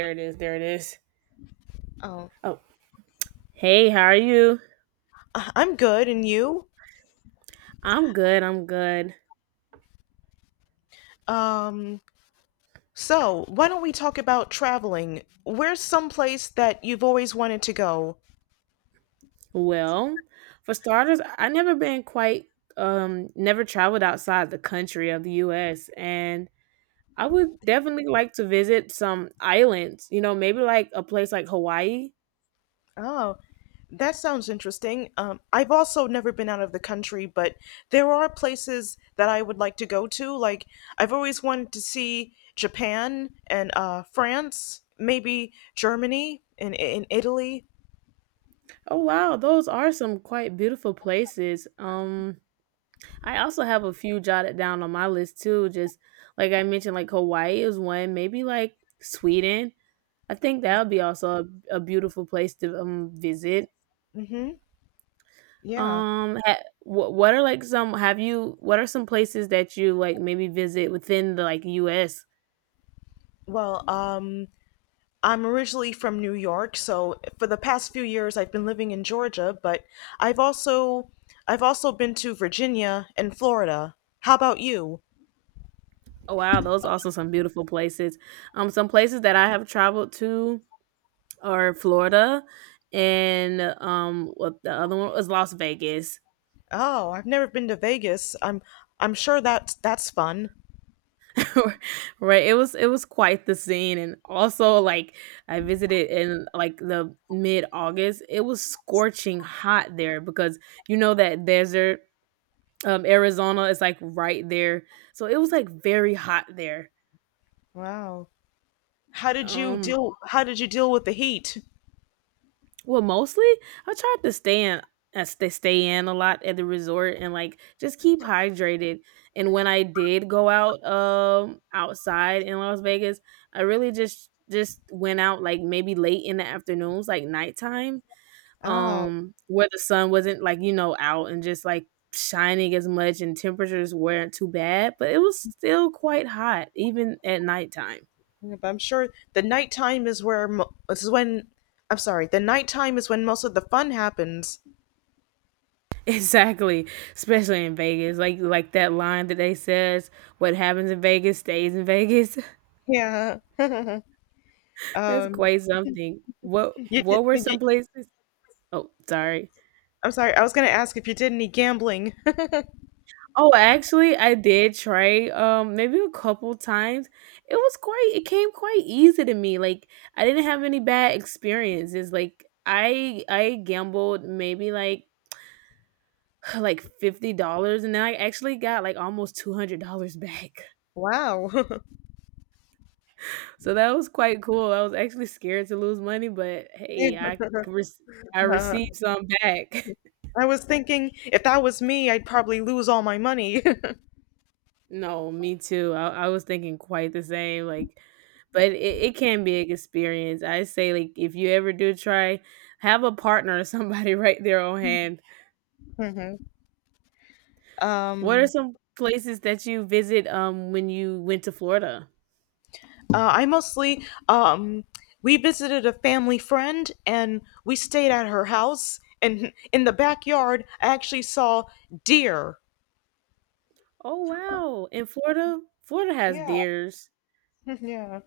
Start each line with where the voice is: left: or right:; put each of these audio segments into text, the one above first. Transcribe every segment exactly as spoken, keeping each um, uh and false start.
right: There it is. There it is.
left: Oh,
right: Oh, hey, how are you?
left: I- I'm good, and you?
right: I'm good. I'm good.
left: Um, so why don't we talk about traveling? Where's some place that you've always wanted to go?
right: Well, for starters, I never been quite um never traveled outside the country of the U S, and I would definitely like to visit some islands, you know, maybe like a place like Hawaii.
left: Oh, that sounds interesting. Um, I've also never been out of the country, but there are places that I would like to go to. Like I've always wanted to see Japan and uh, France, maybe Germany and in Italy.
right: Oh wow, those are some quite beautiful places. Um I also have a few jotted down on my list too, just like I mentioned, like Hawaii is one, maybe like Sweden. I think that would be also a, a beautiful place to um, visit.
left: Mm-hmm. Yeah.
right: Um, ha- what what are like some, have you? What are some places that you like maybe visit within the like U S?
left: Well, um, I'm originally from New York, so for the past few years I've been living in Georgia, but I've also I've also been to Virginia and Florida. How about you?
right: Oh wow, those also some beautiful places. Um, some places that I have traveled to are Florida, and um, what, the other one was Las Vegas.
left: Oh, I've never been to Vegas. I'm I'm sure that's that's fun.
right: Right, it was, it was quite the scene. And also, like, I visited in like the mid August. It was scorching hot there because, you know, that desert, um Arizona is like right there, so it was like very hot there.
left: Wow. How did you
right: um
left: deal how did you deal with the heat?
right: Well, mostly I tried to stay in, I st- stay in a lot at the resort and like just keep hydrated. And when I did go out, um outside in Las Vegas, I really just just went out like maybe late in the afternoons, like nighttime,
left: Oh,
right: um, where the sun wasn't like, you know, out and just like shining as much, and temperatures weren't too bad, but it was still quite hot even at nighttime.
left: yeah, but I'm sure the nighttime is where mo- this is when I'm sorry, the nighttime is when most of the fun happens.
right: Exactly, especially in Vegas, like like that line that they says, "What happens in Vegas stays in Vegas."
left: Yeah.
right: That's
left: Um
right: quite something. What
left: you did
right: what were
left: you,
right: some places? Oh, sorry.
left: I'm sorry. I was going to ask if you did any gambling.
right: Oh, actually, I did try um maybe a couple times. It was quite, it came quite easy to me. Like, I didn't have any bad experiences. Like, I I gambled maybe like like fifty dollars, and then I actually got like almost two hundred dollars back.
left: Wow.
right: So that was quite cool. I was actually scared to lose money, but hey, I rec I
left: Yeah.
right: received some back.
left: I was thinking if that was me, I'd probably lose all my money.
right: No, me too. I I was thinking quite the same, like, but it it can be an experience. I say, like, if you ever do try, have a partner or somebody right there on hand.
left: Mhm.
right: What are
left: Um,
right: some places that you visit, um, when you went to Florida?
left: uh, I mostly um, we visited a family friend and we stayed at her house. And in the backyard, I actually saw deer.
right: Oh, wow. In Florida Florida has
left: Yeah,
right: deers.
left: yeah.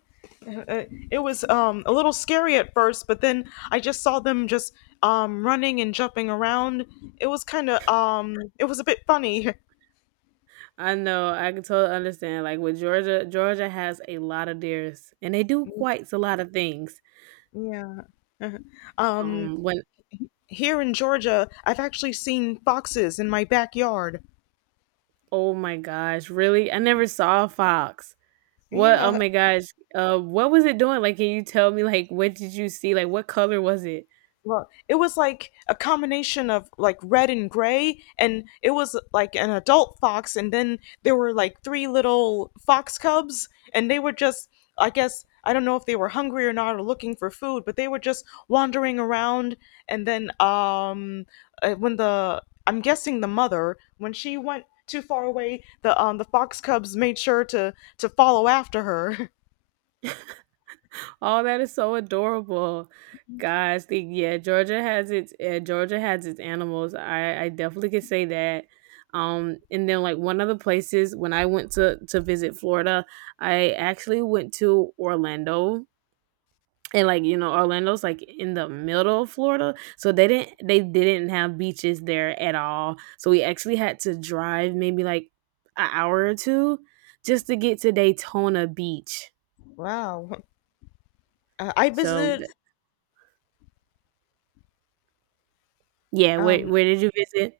left: Uh, It was um, a little scary at first, but then I just saw them just um, running and jumping around. It was kind of um, it was a bit funny.
right: I know. I can totally understand. Like with Georgia, Georgia has a lot of deers, and they do quite a lot of things.
left: Yeah. Uh-huh. Um,
right: Um, when
left: here in Georgia, I've actually seen foxes in my backyard.
right: Oh my gosh, really? I never saw a fox. What? Oh
left: Yeah.
right: my gosh. Uh, what was it doing? Like, can you tell me, like, what did you see? Like, what color was it?
left: Well, it was like a combination of like red and gray, and it was like an adult fox, and then there were like three little fox cubs, and they were just, I guess, I don't know if they were hungry or not or looking for food, but they were just wandering around, and then um, uh, when the I'm guessing the mother when she went too far away, the um the fox cubs made sure to to follow after her.
right: Oh, that is so adorable. Guys! The yeah, Georgia has its Yeah, Georgia has its animals. I I definitely could say that. Um, and then like one of the places when I went to to visit Florida, I actually went to Orlando. And like, you know, Orlando's like in the middle of Florida. So they didn't they didn't have beaches there at all. So we actually had to drive maybe like an hour or two just to get to Daytona Beach.
left: Wow. Uh, I
right: So
left: visited
right: th- yeah, where
left: um
right: where did you visit?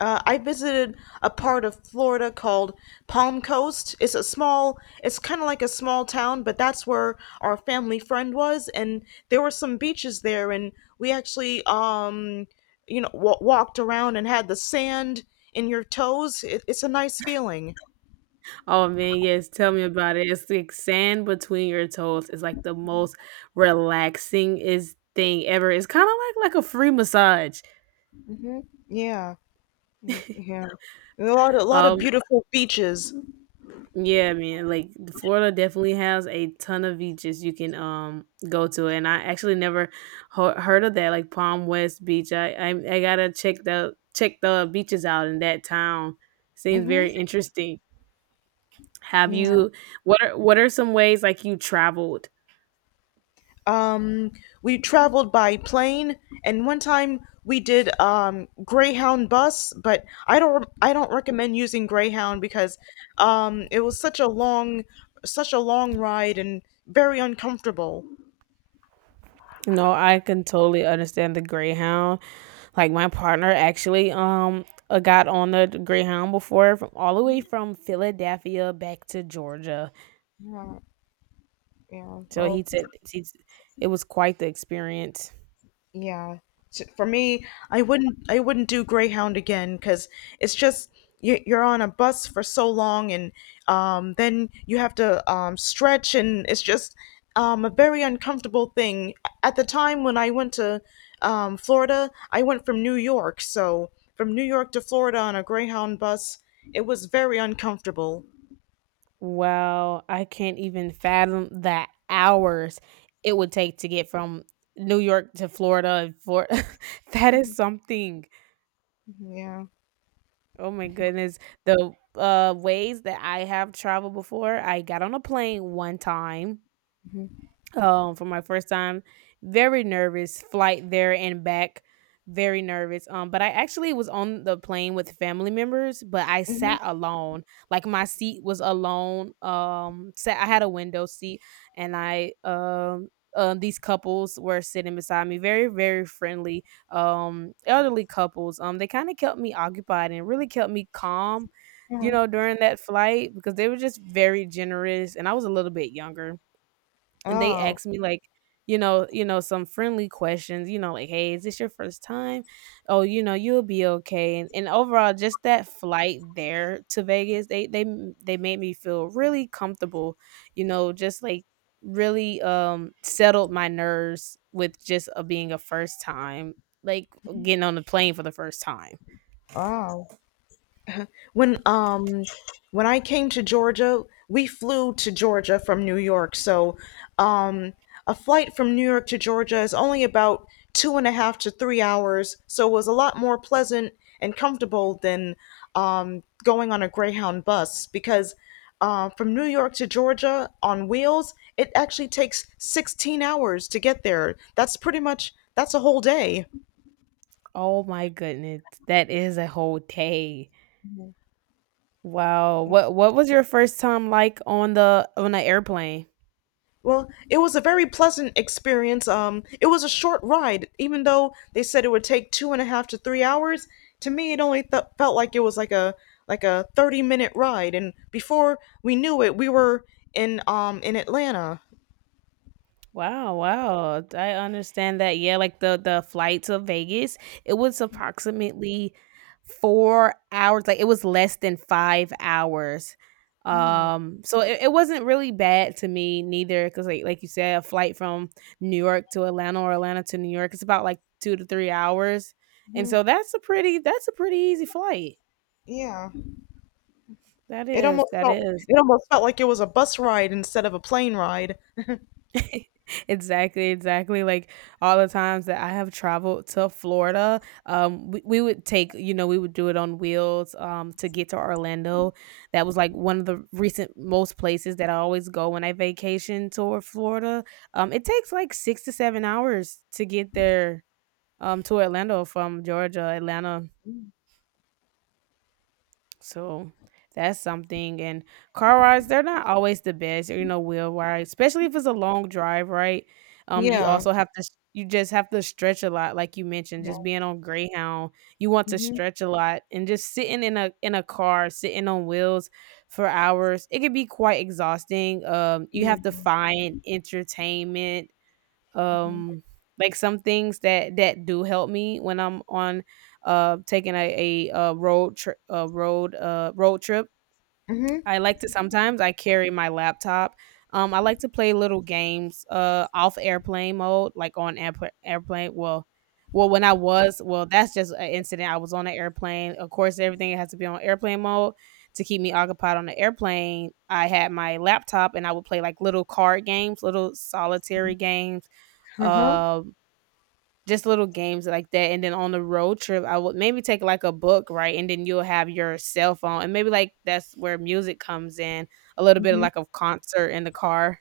left: Uh, I visited a part of Florida called Palm Coast. It's a small, it's kind of like a small town, but that's where our family friend was, and there were some beaches there, and we actually, um, you know, w- walked around and had the sand in your toes. It, it's a nice feeling.
right: Oh man, yes, tell me about it. It's like sand between your toes is like the most relaxing is thing ever. It's kind of like like a free massage.
left: Hmm. Yeah, y- yeah. A lot, a lot of
right: Um,
left: beautiful beaches.
right: yeah, man. Like Florida definitely has a ton of beaches you can um go to, and I actually never ho- heard of that, like Palm West Beach. I, I I gotta check the check the beaches out in that town. Seems
left: Hmm.
right: very interesting. Have
left: Yeah.
right: you, what are what are some ways like you traveled?
left: um we traveled by plane, and one time we did um Greyhound bus, but i don't i don't recommend using Greyhound because um it was such a long, such a long ride, and very uncomfortable.
right: No, I can totally understand the Greyhound. Like my partner actually um uh, got on the Greyhound before from all the way from Philadelphia back to Georgia.
left: Yeah, yeah,
right: So
left: well,
right: he said he's, it was quite the experience.
left: yeah. So for me, I wouldn't I wouldn't do Greyhound again because it's just you, you're on a bus for so long, and um, then you have to um, stretch, and it's just um, a very uncomfortable thing. At the time when I went to um, Florida, I went from New York, so from New York to Florida on a Greyhound bus, it was very uncomfortable.
right: Wow, I can't even fathom the hours it would take to get from New York to Florida and Florida. That is something.
left: Yeah.
right: Oh my goodness. The, uh, ways that I have traveled before, I got on a plane one time
left: Hmm.
right: um for my first time. Very nervous flight there and back. Very nervous, um, but I actually was on the plane with family members, but I
left: Hmm.
right: sat alone. Like my seat was alone, um sat, I had a window seat, and I um uh, these couples were sitting beside me. Very very friendly, um, elderly couples. Um, they kind of kept me occupied and really kept me calm, you
left: Yeah.
right: know, during that flight, because they were just very generous and I was a little bit younger, and they
left: Oh,
right: asked me, like, you know you know, some friendly questions, you know, like, "Hey, is this your first time? Oh, you know, you'll be okay." And and overall, just that flight there to Vegas, they they they made me feel really comfortable, you know, just, like, really, um, settled my nerves with just, uh, being a first time, like, getting on the plane for the first time.
left: wow. When um when I came to Georgia, we flew to Georgia from New York. So um a flight from New York to Georgia is only about two and a half to three hours, so it was a lot more pleasant and comfortable than um going on a Greyhound bus because uh, from New York to Georgia on wheels, it actually takes sixteen hours to get there. That's pretty much That's a whole day.
right: Oh my goodness, that is a whole day. Wow. What what was your first time like on the on the airplane?
left: Well, it was a very pleasant experience. Um, it was a short ride, even though they said it would take two and a half to three hours. To me, it only th- felt like it was like a like a thirty minute ride, and before we knew it, we were in um in Atlanta.
right: Wow, wow. I understand that. Yeah, like the the flight to Vegas, it was approximately four hours. Like it was less than five hours.
left: Mm-hmm.
right: Um, so it, it wasn't really bad to me neither, cuz like like you said, a flight from New York to Atlanta or Atlanta to New York, it's about like two to three hours. And so that's a pretty that's a pretty easy flight.
left: Yeah,
right: That
left: it
right: is.
left: almost
right: That
left: felt
right: is.
left: it almost felt like it was a bus ride instead of a plane ride.
right: Exactly, exactly. Like all the times that I have traveled to Florida, um, we, we would take, you know, we would do it on wheels, um, to get to Orlando. That was like one of the recent most places that I always go when I vacation toward Florida. Um, it takes like six to seven hours to get there, um, to Orlando from Georgia, Atlanta. So that's something. And car rides, they're not always the best, you know, wheel ride, especially if it's a long drive, right? Um, you
left: Yeah,
right: also have to, you just have to stretch a lot, like you mentioned,
left: yeah,
right: just being on Greyhound, you want to
left: mm-hmm,
right: stretch a lot, and just sitting in a in a car, sitting on wheels for hours, it can be quite exhausting. Um, you
left: yeah,
right: have to find entertainment,
left: mm-hmm.
right: um, like some things that that do help me when I'm on, uh taking a, a, uh road trip uh road uh road trip.
left: Mm-hmm.
right: I like to, sometimes I carry my laptop. Um, I like to play little games, uh off airplane mode, like on airpl- airplane. Well, well, when I was, well, that's just an incident. I was on an airplane. Of course, everything has to be on airplane mode to keep me occupied on the airplane. I had my laptop and I would play like little card games, little solitary games,
left: Uh-huh.
right: um, just little games like that. And then on the road trip, I would maybe take like a book, right? And then you'll have your cell phone, and maybe like that's where music comes in, a little bit of like a concert in the car.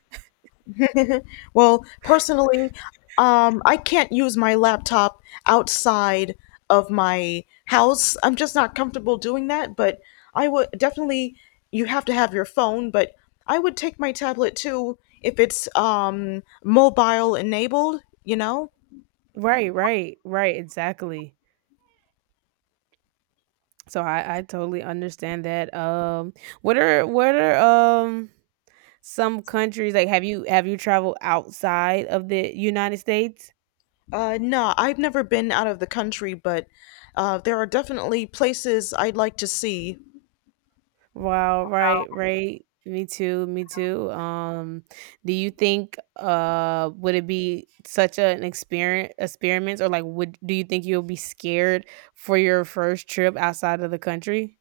left: Well, personally, um, I can't use my laptop outside of my house. I'm just not comfortable doing that, but I would definitely, you have to have your phone, but I would take my tablet too if it's um, mobile enabled, you know?
right: Right, right, right, exactly. So I, I totally understand that. Um, what are what are, um, some countries like? Have you, have you traveled outside of the United States?
left: Uh, no, I've never been out of the country, but uh, there are definitely places I'd like to see.
right: Wow, right, right. Me too, me too. Um, do you think, uh would it be such a- an experience experiment, or like, would do you think you'll be scared for your first trip outside of the country?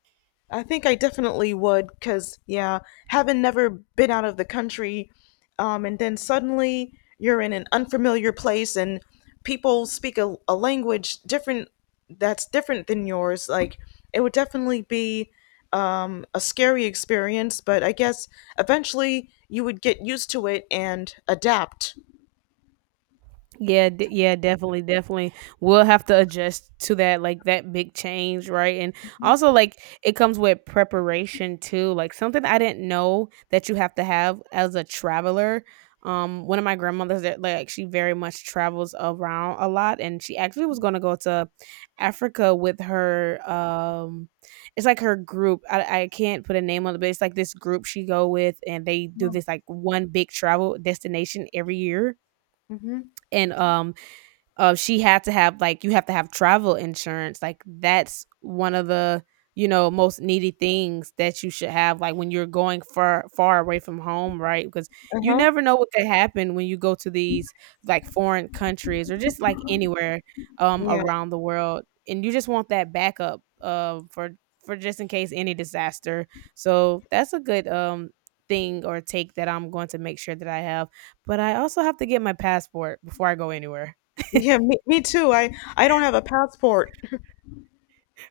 left: I think I definitely would, because, yeah, having never been out of the country, um, and then suddenly you're in an unfamiliar place and people speak a, a language different that's different than yours. Like, it would definitely be um, a scary experience, but I guess eventually you would get used to it and adapt.
right: Yeah, d- yeah, definitely, definitely. We'll have to adjust to that, like that big change, right? And also, like, it comes with preparation too. Like something I didn't know that you have to have as a traveler. Um, one of my grandmothers that like, she very much travels around a lot, and she actually was going to go to Africa with her. Um, it's like her group. I I can't put a name on it, but it's like this group she go with, and they do this like one big travel destination every year.
left: Mm-hmm.
right: And um uh, she had to have like, you have to have travel insurance. Like that's one of the you know most needy things that you should have, like when you're going far far away from home, right? Because you
left: Uh-huh.
right: never know what could happen when you go to these like foreign countries or just like anywhere um
left: Yeah.
right: around the world, and you just want that backup uh for for just in case any disaster. So that's a good um thing or take that I'm going to make sure that I have, but I also have to get my passport before I go anywhere.
left: Yeah, me, me too. I, I don't have a passport.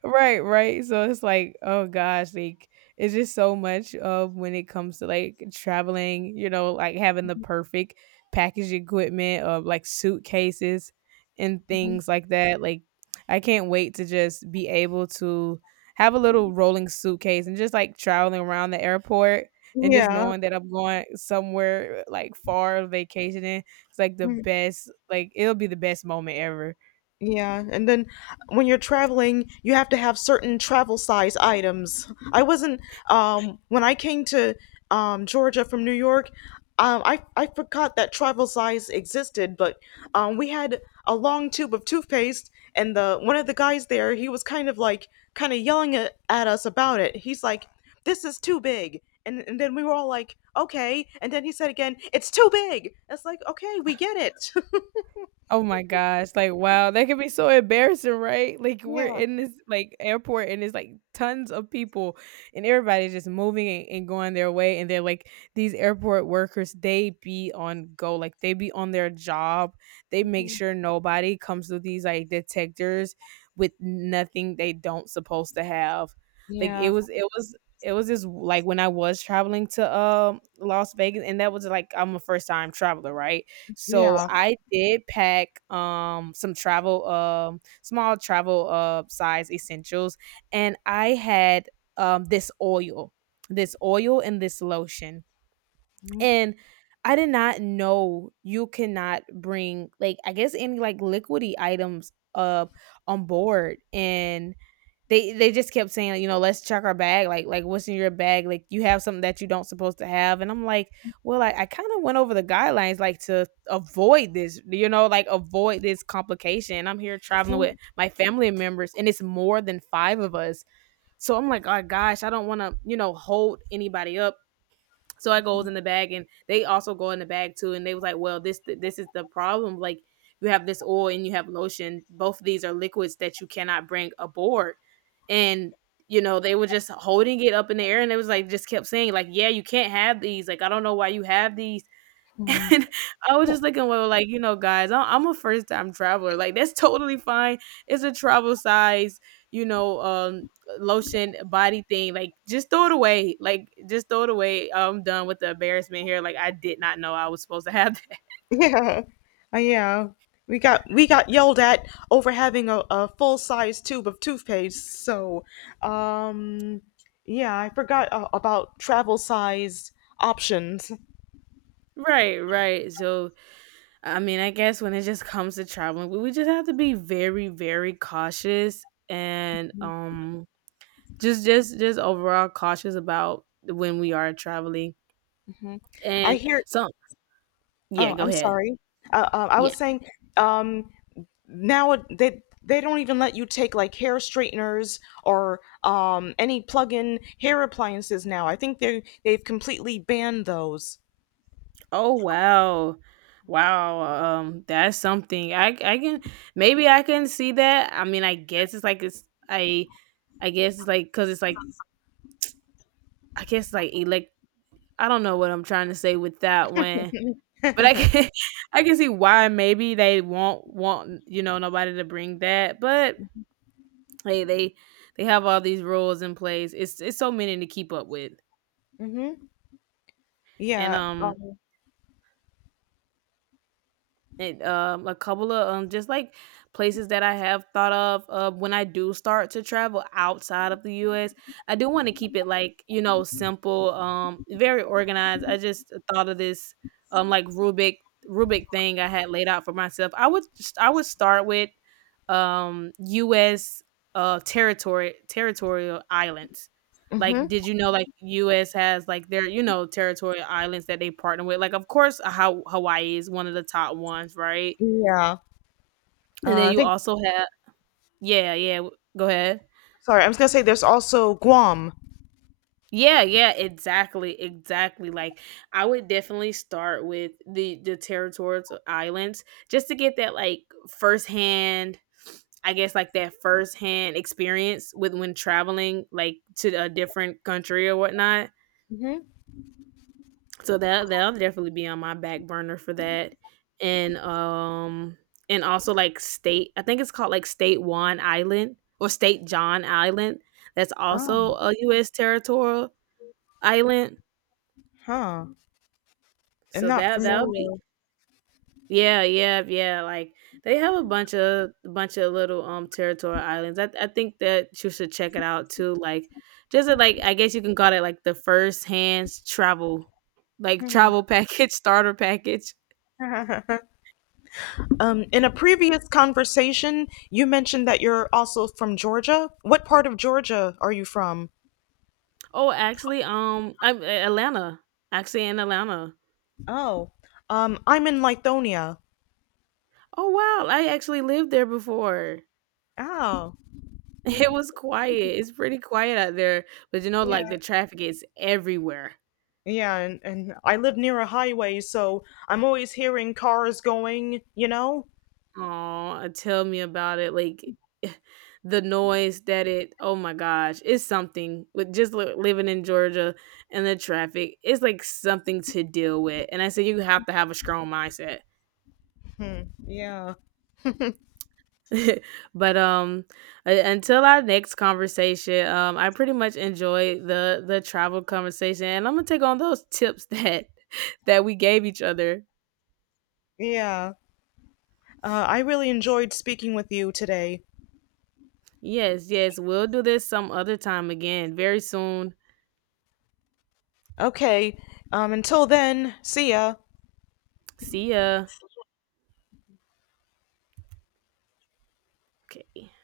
right: Right, right. So it's like, oh gosh, like it's just so much of when it comes to like traveling, you know, like having the perfect package equipment of like suitcases and things like that. Like I can't wait to just be able to have a little rolling suitcase and just like traveling around the airport and just
left: Yeah.
right: knowing that I'm going somewhere like far vacationing. It's like the
left: Mm-hmm.
right: best, like it'll be the best moment ever.
left: Yeah, and then when you're traveling, you have to have certain travel size items. I wasn't um When I came to um Georgia from New York, um I I forgot that travel size existed, but um we had a long tube of toothpaste, and the one of the guys there, he was kind of like kind of yelling at, at us about it. He's like, "This is too big." And and then we were all like, "Okay." And then he said again, "It's too big." It's like, "Okay, we get it."
right: Oh my gosh, like, wow, that could be so embarrassing, right? Like, we're
left: Yeah.
right: in this, like, airport and it's, like, tons of people and everybody's just moving and, and going their way, and they're, like, these airport workers, they be on go, like, they be on their job. They make
left: Mhm.
right: sure nobody comes through these, like, detectors with nothing they don't supposed to have. Like, it
left: Yeah.
right: was it was it was just, like, when I was traveling to, um, Las Vegas, and that was, like, I'm a first-time traveler, right? So
left: Yeah.
right: I did pack um some travel um small travel uh size essentials, and I had um this oil, this oil and this lotion.
left: Mhm.
right: And I did not know you cannot bring like I guess any like liquidy items uh on board. And they they just kept saying, like, you know, let's check our bag. Like, like what's in your bag? Like, you have something that you don't supposed to have. And I'm like, well, I, I kind of went over the guidelines like to avoid this, you know, like avoid this complication. And I'm here traveling with my family members, and it's more than five of us. So I'm like, oh gosh, I don't want to, you know, hold anybody up. So I goes in the bag, and they also go in the bag too. And they was like, "Well, this this is the problem. Like you have this oil and you have lotion. Both of these are liquids that you cannot bring aboard." And you know they were just holding it up in the air, and they was like just kept saying like, "Yeah, you can't have these. Like I don't know why you have these." And I was just looking, well, like, you know, guys, I I'm a first time traveler. Like, that's totally fine. It's a travel size, you know, um, lotion body thing. Like, just throw it away. Like, just throw it away. I'm done with the embarrassment here. Like, I did not know I was supposed to have that.
left: Yeah. Uh, Yeah. We got we got yelled at over having a, a full size tube of toothpaste. So, um, yeah, I forgot uh, about travel size options.
right: Right, right. So, I mean, I guess when it just comes to traveling, we we just have to be very, very cautious, and um just just just overall cautious about when we are traveling.
left: Hmm. I
right: And
left: hear.
right: so yeah,
left: Oh,
right: go
left: I'm
right: ahead.
left: sorry. Uh, uh, I
right: Yeah.
left: was saying, um, now it- they they don't even let you take like hair straighteners or um, any plug-in hair appliances now. I think they they've completely banned those.
right: Oh wow. Wow. Um that's something. I I can Maybe I can see that. I mean, I guess it's like it's I I guess it's like cuz it's like I guess like elect I don't know what I'm trying to say with that one. But I can I can see why maybe they won't want you know nobody to bring that, but hey, they they have all these rules in place. It's it's so many to keep up with.
left: Hmm.
right: And
left: Yeah.
right: um
left: Um,
right: And, um, a couple of um, just like places that I have thought of uh, when I do start to travel outside of the U S. I do want to keep it like you know simple, um, very organized. I just thought of this um like Rubik Rubik thing I had laid out for myself. I would just, I would start with um U S uh territory territorial islands.
left: hmm.
right: Like, did you know like U S has like their, you know, territorial islands that they partner with? Like, of course, how Hawaii is one of the top ones, right?
left: Yeah.
right: And
left: Uh,
right: then
left: I
right: you
left: think.
right: also have yeah, yeah, w go ahead.
left: Sorry, I was gonna say there's also Guam.
right: Yeah, yeah, exactly, exactly. Like, I would definitely start with the the territorial islands just to get that like firsthand, I guess like that firsthand experience with when traveling like to a different country or whatnot.
left: Hmm.
right: So that that'll definitely be on my back burner for that. And um and also like state, I think it's called like State Juan Island or State John Island. That's also
left: Oh,
right: a U S territorial island.
left: huh. I'm
right: So
left: not
right: that that'll
left: familiar.
right: be yeah, yeah, yeah. Like they have a bunch of bunch of little um territorial islands. I I think that you should check it out too. Like just a, like I guess you can call it like the first hands travel like travel package, starter package.
left: Um, in a previous conversation, you mentioned that you're also from Georgia. What part of Georgia are you from?
right: Oh, actually, um, I'm uh, Atlanta. Actually, in Atlanta.
left: Oh, um, I'm in Lithonia.
right: Oh wow, I actually lived there before.
left: Oh,
right: It was quiet. It's pretty quiet out there, but you know,
left: yeah,
right: like the traffic is everywhere.
left: yeah, and, and I live near a highway, so I'm always hearing cars going. You know?
right: Oh, tell me about it. Like the noise that it. Oh my gosh, it's something. With just li- living in Georgia and the traffic, it's like something to deal with. And I said you have to have a strong mindset.
left: Yeah,
right: But um u- until our next conversation, um I pretty much enjoyed the the travel conversation, and I'm gonna take on those tips that that we gave each other.
left: yeah. Uh, I really enjoyed speaking with you today.
right: Yes, yes, we'll do this some other time again very soon.
left: Okay, um, until then, see ya.
right: See ya. Okay.